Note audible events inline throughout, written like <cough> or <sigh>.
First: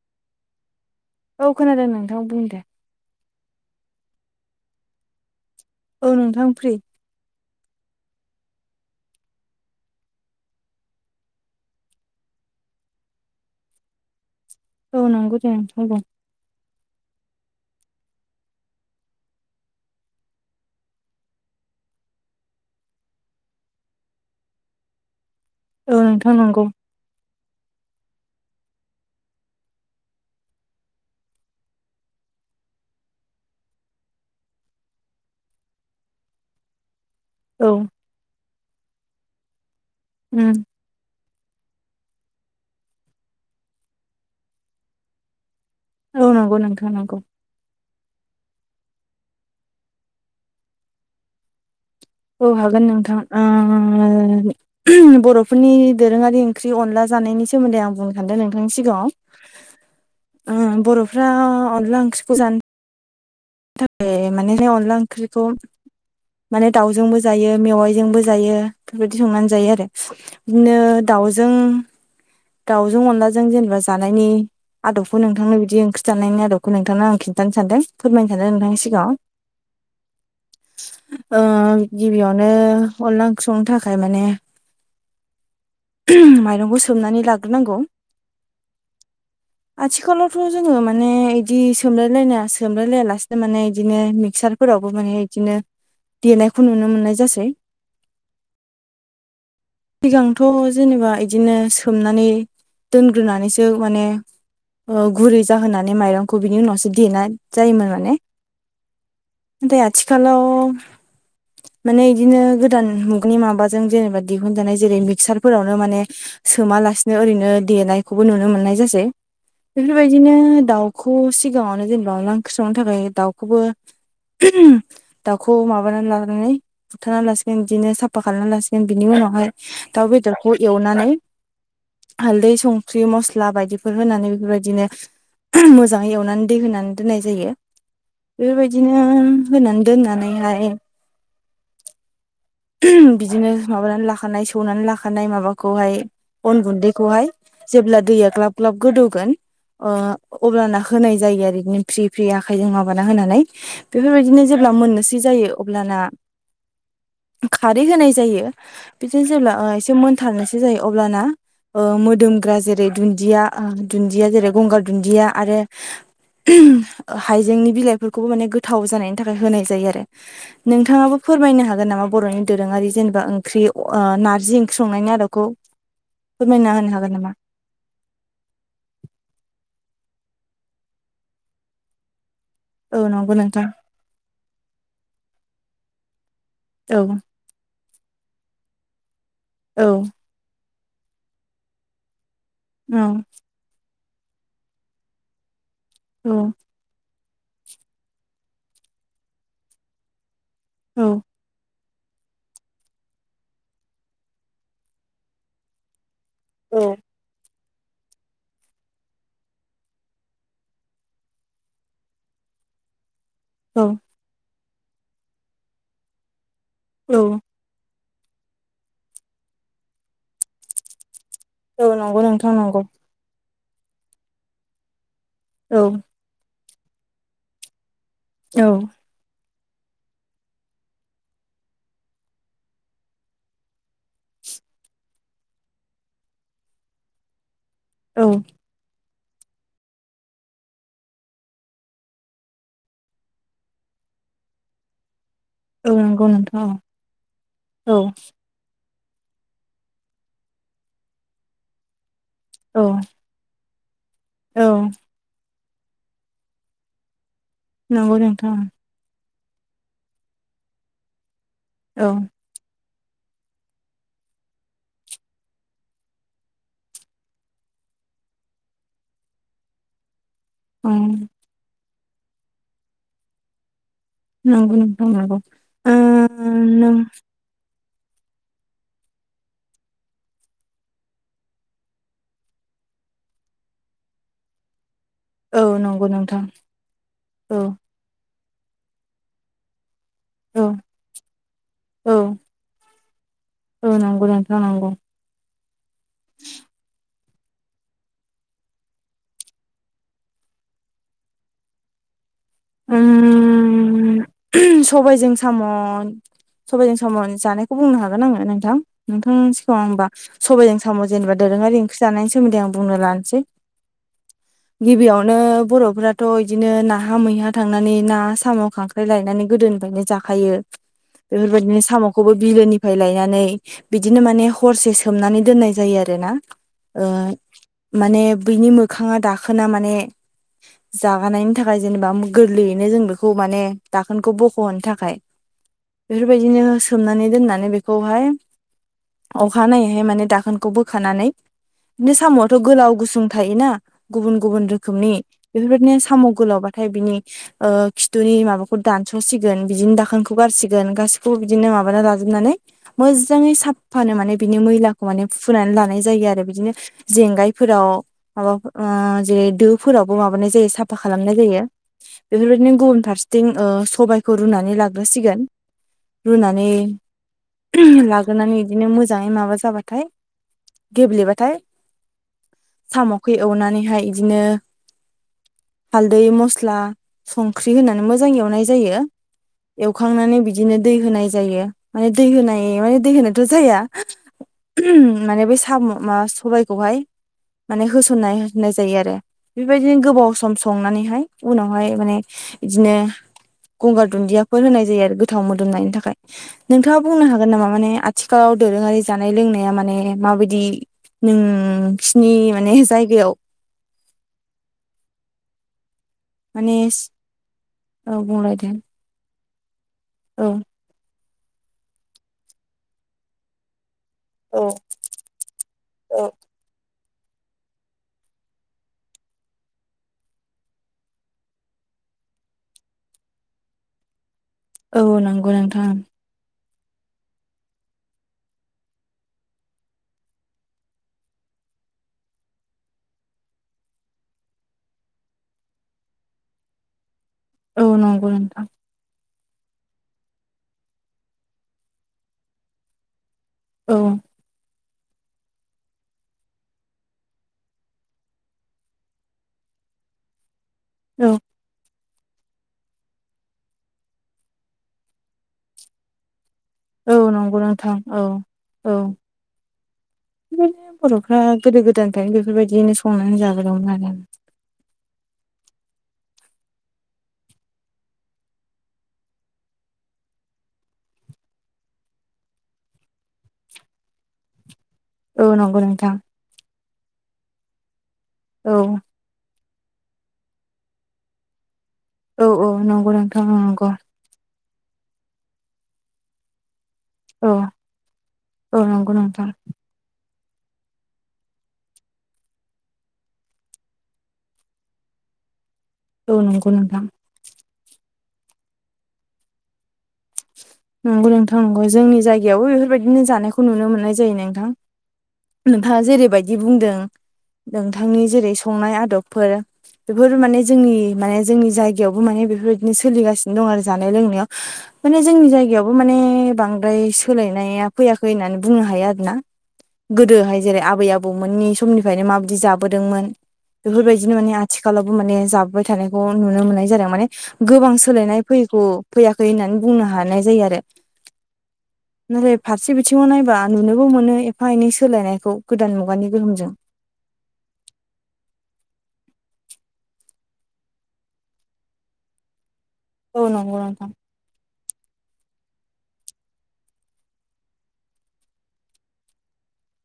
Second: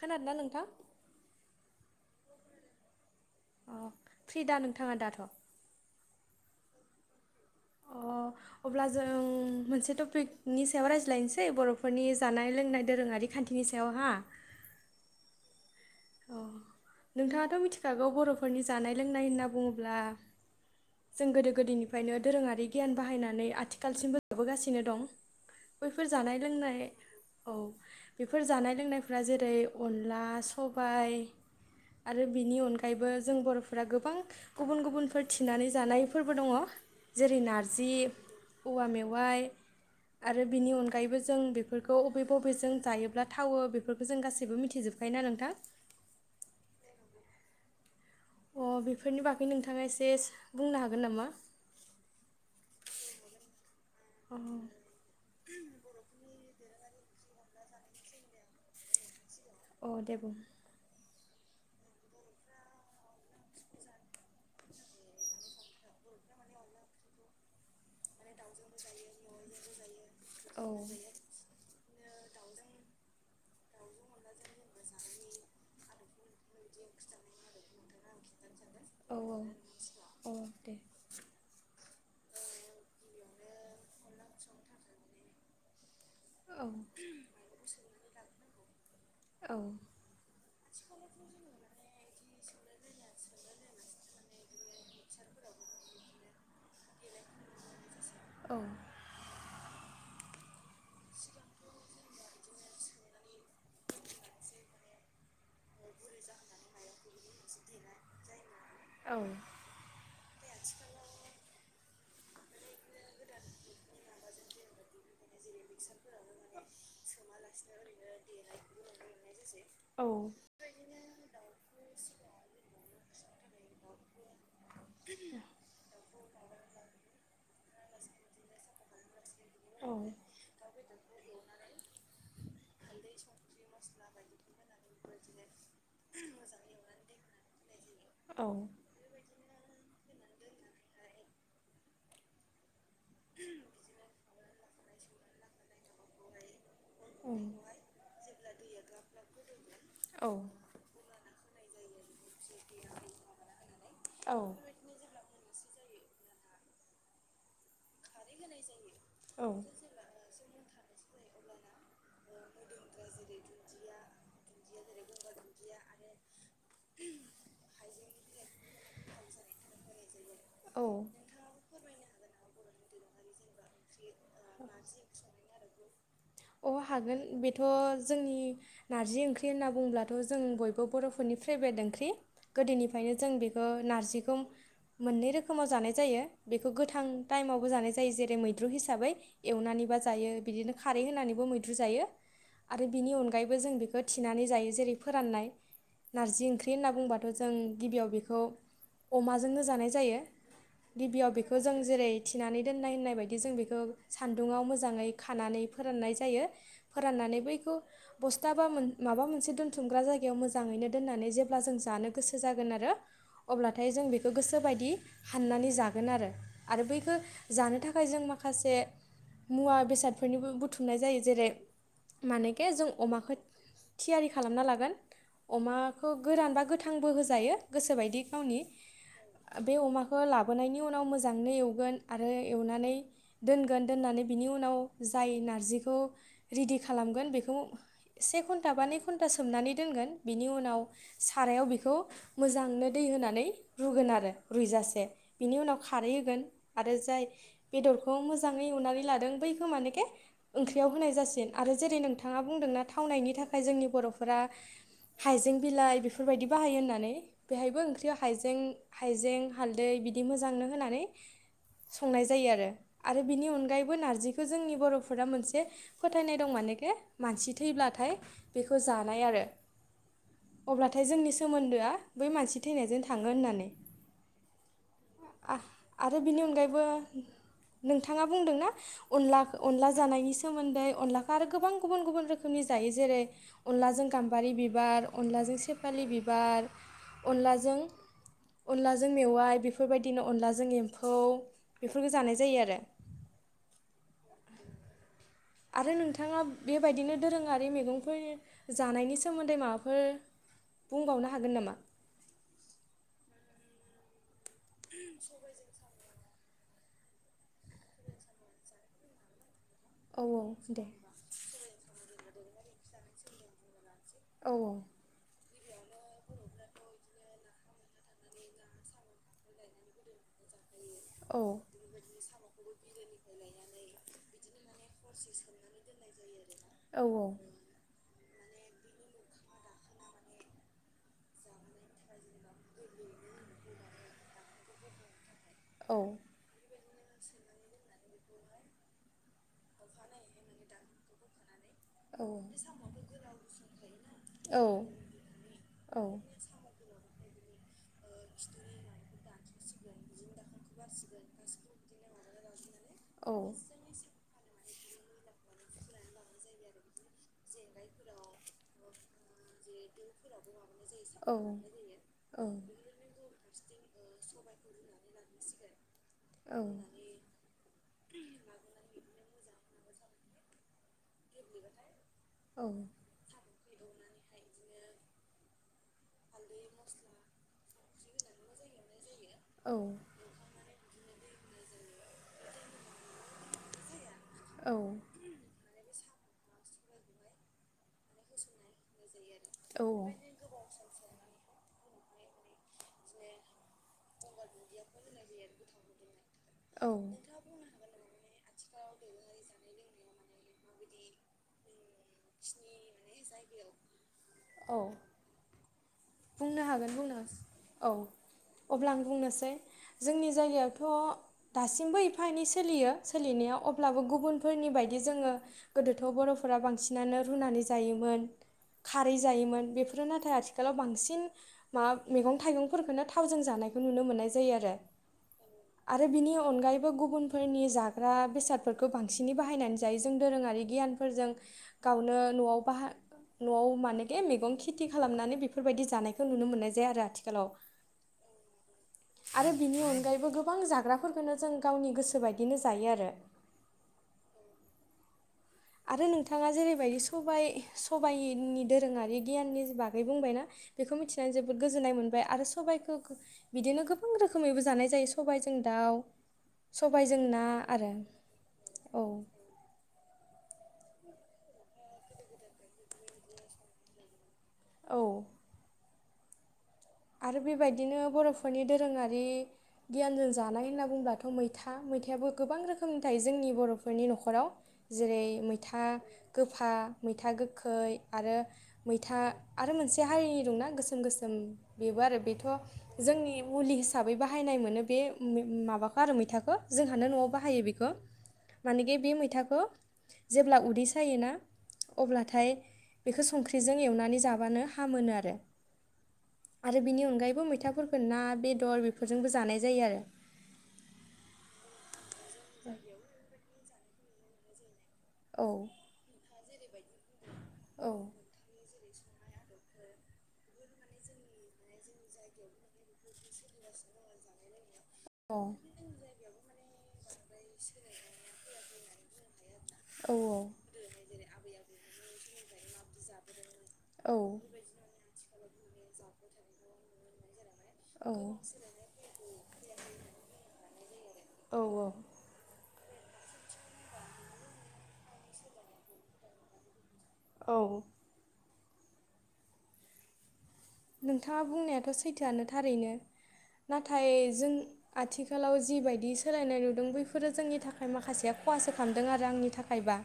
खोनादो ना नोंथां औ खोनादों नोंथाङा बुं दे अ फ्रि दा नोंथाङा दाथ' अ नोंथां फ्रि अ अब्ला जों मोनसे टपिकनि सायाव रायज्लायनोसै बर'फोरनि जानाय लोंनाय दोरोङारि खा न्थिनि सायाव हा औ नंगौ दे बुंलाय अ नोंथाङाथ' मिथिखागौ बर'फोरनि जानाय लोंनाय होनना बुङोब्ला जों गोदो गोदायनिफ्रायनो दोरोङारि गियान बाहायनानै आथिखालसिमबो जाबोगासिनो दं औ बैफोर नोंथां जानाय नंगौ लोंनाय औ बेफोर जानाय लोंनायफ जेरै अनला सबाय आरो बिनि अनगायैबो जों बर'फोरा गोबां गुबुन गुबुनफोर थिनानै जानायफोरबो दङ जेरै औ नारजि औवा मेवाइ आरो उम बिनि अनगायैबो जों जों बेफोरखौ बबे बबेजों जायोब्ला थावो बेफोरखौ जों गासैबो मिथिजोबखायोोना नोंथां औ नंगौ नोंथां नंगौ अ बेफोरनि बागै नोंथाङा एसे बुंनो हागोन नामा औ हागोन नोंथां अ ओ बर'फोरनि दोरोङारि ओंख्रि अनला जानायनि सोमोन्दै आं बुंनो सानदों नोंथांनि सिगाङाव अ दे बुं <unintelligible> अनदला ओंख्रिखौ जानो माने अनला ओंख्रिखौ माने दाउजोंबो जायो मेवाइजोंबो जायो बेफोरबायदि संनानै जायो आरो औ बिदिनो दाउजों दाउजों अनलाजों जेनेबा जानायनि आदबखौ नोंथांनो बिदि ओंख्रि जानायनायनि आदबखौ नोंथांनो आं खिन्थानो सानदों फोरमायनो सानदों नोंथां नि सिगाङाव औ औ अ दे ओ गिबियावनो अनला ओंख्रिंनो थाखाय माने औ माइरंखौ सोमनानै लाग्रोनांगौ औ आथिखालावथ' जोङो माने बिदि सोमलायलायनाया सोमलायलाया लासेनो माने बिदिनो मिक्सार फोरावबो माने इदिनो देनायखौ नुनो मोननाय जासै। औ सिगांथ' जेनेबा इदिनो सोमनानै दोनग्रोनानैसो माने ओ गुरै जाहोनानै माइरंखौ बिनि उनावसो देनानै जायोमोन माने औ ओम आथिखालाव माने इदिनो गोदान मुगनि माबाजों जेनेबा दिहुनजानाय जेरै मिक्सार फोरावनो माने सोमालासिनो ओरैनो देनायखौबो नुनो मोननाय जासै। औ बेफोरबायदिनो दाउखौ सिगाङावनो जेनेबा अनला ओंख्रि संनो थाखाय दाउखौबो दाउखौ माबानानै लाग्रोनानै बुथारना लासिगोन बिदिनो साफा खालामा लासिगोन बिनि उनावहाय औ दाउ बेदरखौ एवनानै हालदै संख्रि मस्ला बायदिफोर होनानै बेफोरबायदिनो मोजाङै एवनानै दै होनानै दोननाय जायो बेफोरबायदिनो होनानै दोननानै नैहाय बिदिनो माबानानै लाखानाय सौनानै लाखानाय माबाखौहाय अन गुन्दैखौहाय जेब्ला दैया ग्लाब ग्लाब गोदौगोन ओ अब्लाना होनाय जायो आरो बिदिनो फ्रि फ्रि आखायजों माबाना होनानै औ बेफोरबायदिनो जेब्ला मोननोसै जायो अब्लाना <inaudible> खारै होनाय जायो बिदि जेब्ला एसे मोनथारनायसो जायो अब्लाना ओ मोदोमग्रा जेरै दुन्दिया दुन्दिया जेरै गंगार दुन्दिया आरो हाइजेंनि बिलाइफोरखौबो माने गोथाव जानायनि थाखाय होनाय जायो आरो औ नोंथाङाबो फोरमायनो हागोन नामा बर'नि दोरोङा ओंख्रि ओ नारजि ओंख्रि संनायनि आदोबखौ अ हागोन बेथ' जोंनि नारजि ओंख्रि होन बुंब्लाथ' जों बयबो बर'फोरनि फेभ्रेट ओंख्रि औ गोदोनिफ्रायनो जों नंगौ नोंथां बेखौ नारजिखौ मोननै रोखोमाव जानाय जायो। बेखौ औ गोथां टाइमावबो जानाय जायो जेरै मैद्रु हिसाबै औ एवनानैबा जायो बिदिनो खारै होनानैबो मैद्रु जायो आरो औ बिनि अनायैबो जों बे खौ थिनानै जायो जेरै फोराननाय औ नारजि ओंख्रि होनना बुंबा जों गिबियाव बेखौ अमाजोंनो जानाय जायो औ गिबियाव बेखौ जों जेरै थिनानै दोननाय होननाय बायदि जों बेखौ सान्दुङाव मोजाङै खानानै फोराननाय जा जायो औ फोराननानै बैखौ बस्था बा माबा मोनसे दोनथुमग्रा जायगायाव मोजाङैनो दोननानै जेब्ला जों जानो गोसो जागोन आरो। औ अब्लाथाय जों बेखौ गोसोबायदि हाननानै जागोन आरो आरो बैखौ औ जानो थाखाय जों माखासे मुवा बेसादफोरनिबो बुथुमनाय जायो। जेरै औ नंगौ नोंथां मानेखे नंगौ जों अमाखौ थियारि खालामना लागोन। औ अमाखौ गोरान बा गोथांबो होजायो गोसोबायदि गावनि औ बे अमाखौ लाबोनायनि उनाव मोजाङै एवगोन आरो एवनानै दोनगोन दोननानै बिनि उनाव जाय नारजिखौ रेडि खालाम गोन बेखौ औ सेघन्टा बा नै घन्टा सोमनानै दोनगोन बिनि उनाव सारायाव बेखौ मोजांनो दै होनानै रुगोन। आरो रुयजासे बिनि उनाव औ खारै नंगौ होगोन नोंथां आरो जाय औ बेदरखौ मोजांङै एवनानै लादों बैखौ मानेेखे ओंख्रियाव होनाय जासिन आरो जेरै नोंथाङा औ बुंदोंना थावनायनि थाखाय जोंनि बर'फोरा औ हाइजें बिलाइ बेफोरबायदि बाहायो होननानै बेहायबो ओंख्रियाव नंगौ नोंथां हाइजें हाइजें हालदै बिदि मोजांनो होनानै औ संनाय जायो आरो। आरो बिनि अनगायैबो नारजिखौ जोंनि बर'फोरा मोनसे फोथायनाय दं मानेखे मानसि थैब्लाथ' थाय बेखौ जानाय आरो औ अब्लाथाय जोंनि सोमोन्दोआ बै मानसि थैनायजों थांगोन होननानै नोंगौ नोंथां नंगौ ओ गयबो नों <inaudible> नोंथाङा बुंदोंना ओ अनला अनला जानायनि सोमोन्दै अनलाखौ आरो गोबां गुबुन गुबुन रोखोमनि जायो जेरै ओ अनलाजों गाम्बारि बिबार अनलाजों औ सेफालि नंगौ नोंथां बिबार औ अनलाजों अनलाजों मेवाइ बेफोर बायदि बेदिनो औ अनलाजों एम्फौ बेफोरखौ औ जानाय जायो आरो औ नोंगौ नोंथां नोंगौ आरो नोंथाङा बे बायदिनो दोरोङारि मैगंफोरनि जानायनि सोमोन्दै माबाफोर बुंबावनो हागोन नामा? उम उम सबायजों साम' सबाइजों साम' जानायखौ बुंनो हागोन आङो नोंथां नोंथां होमबा औ औ सबायजों दे साम' जेनोबा दोरोङारि ओंख्रि जानायनि सोमोन्दै आं बुंनो लानिसै औ गिबियावनो बर'फोराथ' इदिनो नाहा मैहा थांनानै ना साम' खांख्राइ लायनानै गोदोनिफायनो जाखायो औ बेफोरबायदिनो साम'खौबो बिलोनिफ्राय लायनानै बिदिनो माने हम हरसे सोमनानै दोननाय जायो आरो ना औ ओ माने बैनि मोखांआ दाखोना माने जागानायनि थाखाय जेनोबा मो गोरलैयैनो जों बेखौ माने दाखोनखौ बख'नो थाखाय औ बेफोरबायदिनो सो सोमनानै दोननानै बेखौहाय ओ अखानायैहाय माने दाखोनखौ बोखानानै बिदिनो नो साम'आथ' गोलाव गुसुं थायोना गुबुन गुबुन औ रोखोमनि बेफोरबायदिनो औ औ साम' गोलाव लावबाथाय बिनि ओ खिथुनि माबाख स'सिगोन बिदिनो दाखोनखौ खौ गारसिगोन गासिखौबो बिदिनो माबाना लाजुबनानै मोजाङै साफानो माने बिनि मैलाखौ माने फुनानै लानाय जायो आरो बिदिनो जेंगायफोराव माबाफोराव ओ जेरै दोफोरावबो माबानाय जायो साफा खालामनाय जायो बेफोरबायदिनो गुबुन फारसेथिं उम ओ सबायखौ रुनानै लाग्रोसिगोन रुनानै ओ लाग्रोनानै इदिनो मोजाङै माबा जाबाथाय गेब्लेबाथाय साम'खौ एवनानैहाय इदिनो हालदै मस्ला संख्रि होनानै मोजां एवनाय जायो एवखांनानै बिदिनो दै होनाय जायो माने दै होनाय ओ माने दै होनायथ' जाया माने बै साम' माबा सबायखौहाय माने होसनना होनाय जायो आरो बेबायदिनो गोबाव सम संनानैहाय उनावहाय मानि बिदिनो गंगार दुन्दियाफोर होनाय जायो आरो गोथाव मोदोमनायनि थाखाय औ नोंथांआ बुंनो हागोन नामा माने आथिखालाव दोरोंआरि जानाय लोंनाया माने माबायदि नोंसिनि माने जायगायाव औ बुंनो माने हागोन बुंनोसो औ बुंलाय दे अब्ला आं बुंनोसै जोंनि औ जायगायावथ' दासिमबो एफा एनै सोलियो सोलिनाया अब्लाबो गुब औ बुनफोरनि बादि जोङो गोदोथ' बर'फोरा बांसि नानो रुनानै जायोमोन खारै जायोमोन बेफोरो नाथाय आथिखालाव बां सिन माबा मैगं थाइगंफोरखोनो थावजों जानायखौ नुनो मोननाय जा जायो आरो औ नंगौ नोंथां आरो बिनि अनगायैब बो गुबुनफोरनि जाग्रा बेसादफोरखौ बांसिनै बाहायनानै जायो जों दोरोङारि गियानफोरजों गावनो न'आव बाहा न'आव मानेकि मेगं खेथि खालामनानै बेफो फोरबायदि जानायखौ नुनो मोननाय जाया आरो आथि औ नंगौ नोंथां आरो बिनि अनगायैबो गोबां जाग्राफोरखोनो जों गावनि गोसोबायदिनो जायो आरो औ आरो नोंथाङा जेरैबायदि सबाय सबायनि दोरोङारि गियाननि बागै बुंबायना बेखौ मिथिनानै औ जोबोद गोजोननाय मोन बाय आरो सबाइखोखो बिदिनो गोबां रोखोमैबो जानाय जायो सबायजों दाव औ नंगौ नोंथां औ औ बेबादिनो बर'फ्रा गोदो गोदायनिफायनो बेफोरबायदियैनो संनानै जाबोदोंमोन आरो औ आरो बेबायदिनो बर'फोरनि दोरोङारि गियानजों जानाय होनना बुंब्लाथ' मैथा मैथायाबो गोबां रोखोमनि थायो जोंनि बर'फोरनि न'खराव जेरै औ नंगौ मैथा नोंथां गोफा मैथा गोखै आरो औ मैथा आरो मोनसे हारिनि दंना गोसोम गोसोम बेबो आरो बेथ' औ औ नंगौ जोंनि नोंथां मुलि नंगौ हिसाबै बाहायनाय मोनो बे मा-माबाखौ आरो मैथाखौ जोंहानो न'आव औ बाहायो बेखौ औ मानखे नंगौ बे नोंथां मैथाखौ जेब्ला उदै सायोना अब्लाथाय बेखौ संख्रिजों एवनानै जाबानो हामोनो आरो। औ नंगौ आरो नोंथां बिनि अनगायैबो मैथाफोरखौ ना बेदर बेफोरजोंबो जानाय जायो आरो। नंगौ नोंथां नंगौ जोंनि जायगायावबो बेफोरबायदिनो जानायखौ नुनो मोननाय जायो नोंथां। औ नोंथांङा जेरैबायदि बुंदों औ नोंथांनि जेरै संनाय आदबफोर बेफोर माने जोंनि माने जोंनि जायगायावबो माने बेफोरबायदिनो सोलिगासिनो दं आरो जानाय लोंनायाव माने जोंनि जायगायावबो माने बांद्राय सोलायनाया फैयाखै होननानै बुंनो हायो आरो ना। अ औ गोदोहाय जेरै आबै आबौमोननि समनिफ्रायनो माबायदि जाबोदोंमोन। औ बेफोरबायदिनो माने आथिखालावबो माने जाब जाबोबाय थानायखौ नुनो मोननाय जादों माने गोबां औ सोलायनाय फैयैखौ फैयाखै होननानै बुंनो हानाय जायो आरो औ औ नाथाय फारसे बिथिङाव नायबा नुनोबो मोनो एफा एनै सोलायनायखौ गोदान मुगानि गोहोमजों। औ। नोंथांङा बुंनायाथ' सैथोआनो थारैनो औ नंगौ नोंथां नाथाय जों आथिखालाव जिबायायदि सोलायनाय नुदों बैफोरो जोंनि थाखाय माखासे खहासो खालामदों आरो आंनि थाखायबा।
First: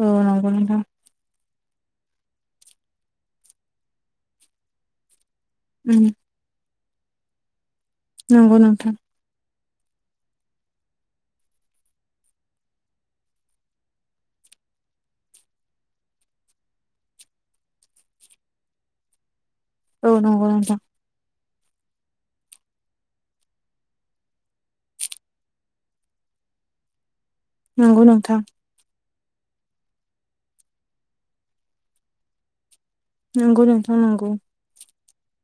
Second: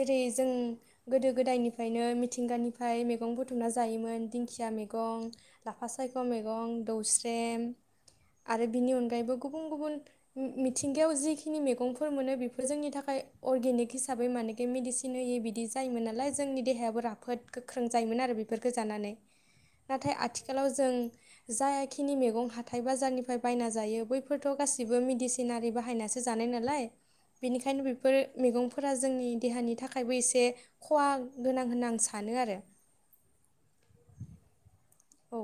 औ नंगौ जों नोंथां गोदो गोदायनिफ्रायनो मिथिंगानिफ्राय मैगं बुथुमना जायोमोन दिंखि या मैगं लाफा उम सायख' मैगं दौस्रेम नंगौ आरो बिनि नोंथां अनगायैबो गुबुन गुबुन मिथिंगायाव जिखिनि मैगंफोर मोनो बेफोर जोंनि थाखाय अर्गेनिक हिसाबै मा मानोखि मेडिसिन होयो बिदि जायोमोन नालाय जोंनि देहायाबो राफोद गोख्रों जायोमोन आरो बेफोरखौ जानानै। औ नाथाय नंगौ आथिखालाव नोंथां जों जाखिनि मैगं हाथाय-बाजारनिफ्राय बायना जायो बैफोरथ' गासिबो मेडिसिनारि बाहायनासो जानाय नालाय बेनिखायनो नंगौ बेफोर नोंथां मैगंफोरा जोंनि देहानि थाखायबो एसे खहा गोनां होनना आं सानो आरो। नंगौ नोंथां नंगौ। औ।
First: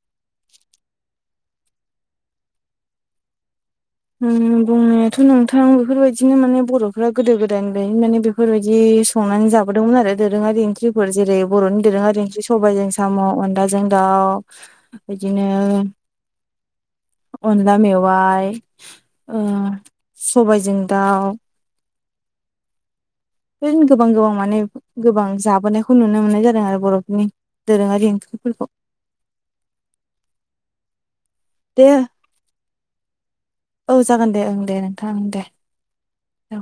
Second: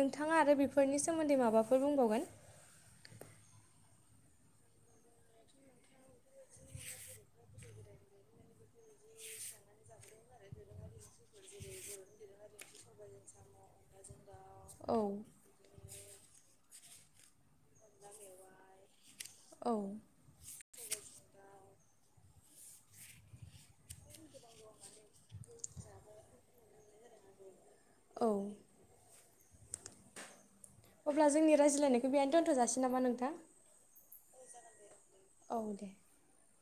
नोंथाङा आरो बेफोरनि सोमोन्दै माबाफोर बुंबावगोन? उम बुंनायाथ' नोंथां बेफोरबायदिनो माने बर'फ्रा गोदो गोदायनिफ्राय माने बेफोरबायदि संनानै जोदोंमोन आरो दोरोङारि ओंख्रिफोर जेरै बर'नि दोरोङारि ओंख्रि सबबायजों साम' अनलाजों दा दाउ औ बिदिनो अनला मेवाइ ओ औ सबायजों दाउ। बेबायदिनो गोबां गोबां माने गोबां जाबोनायखौ नुनो मोननाय जादों आरो बर'फोरनि दोरोङारि औ ओंख्रिफोरखौ। अब्ला जोंनि दे रायज्लायनायखौ बेहनो दोनथ'जासै नामा नोंथां? औ जागोन दे ओं दे नोंथां ओ दे औ।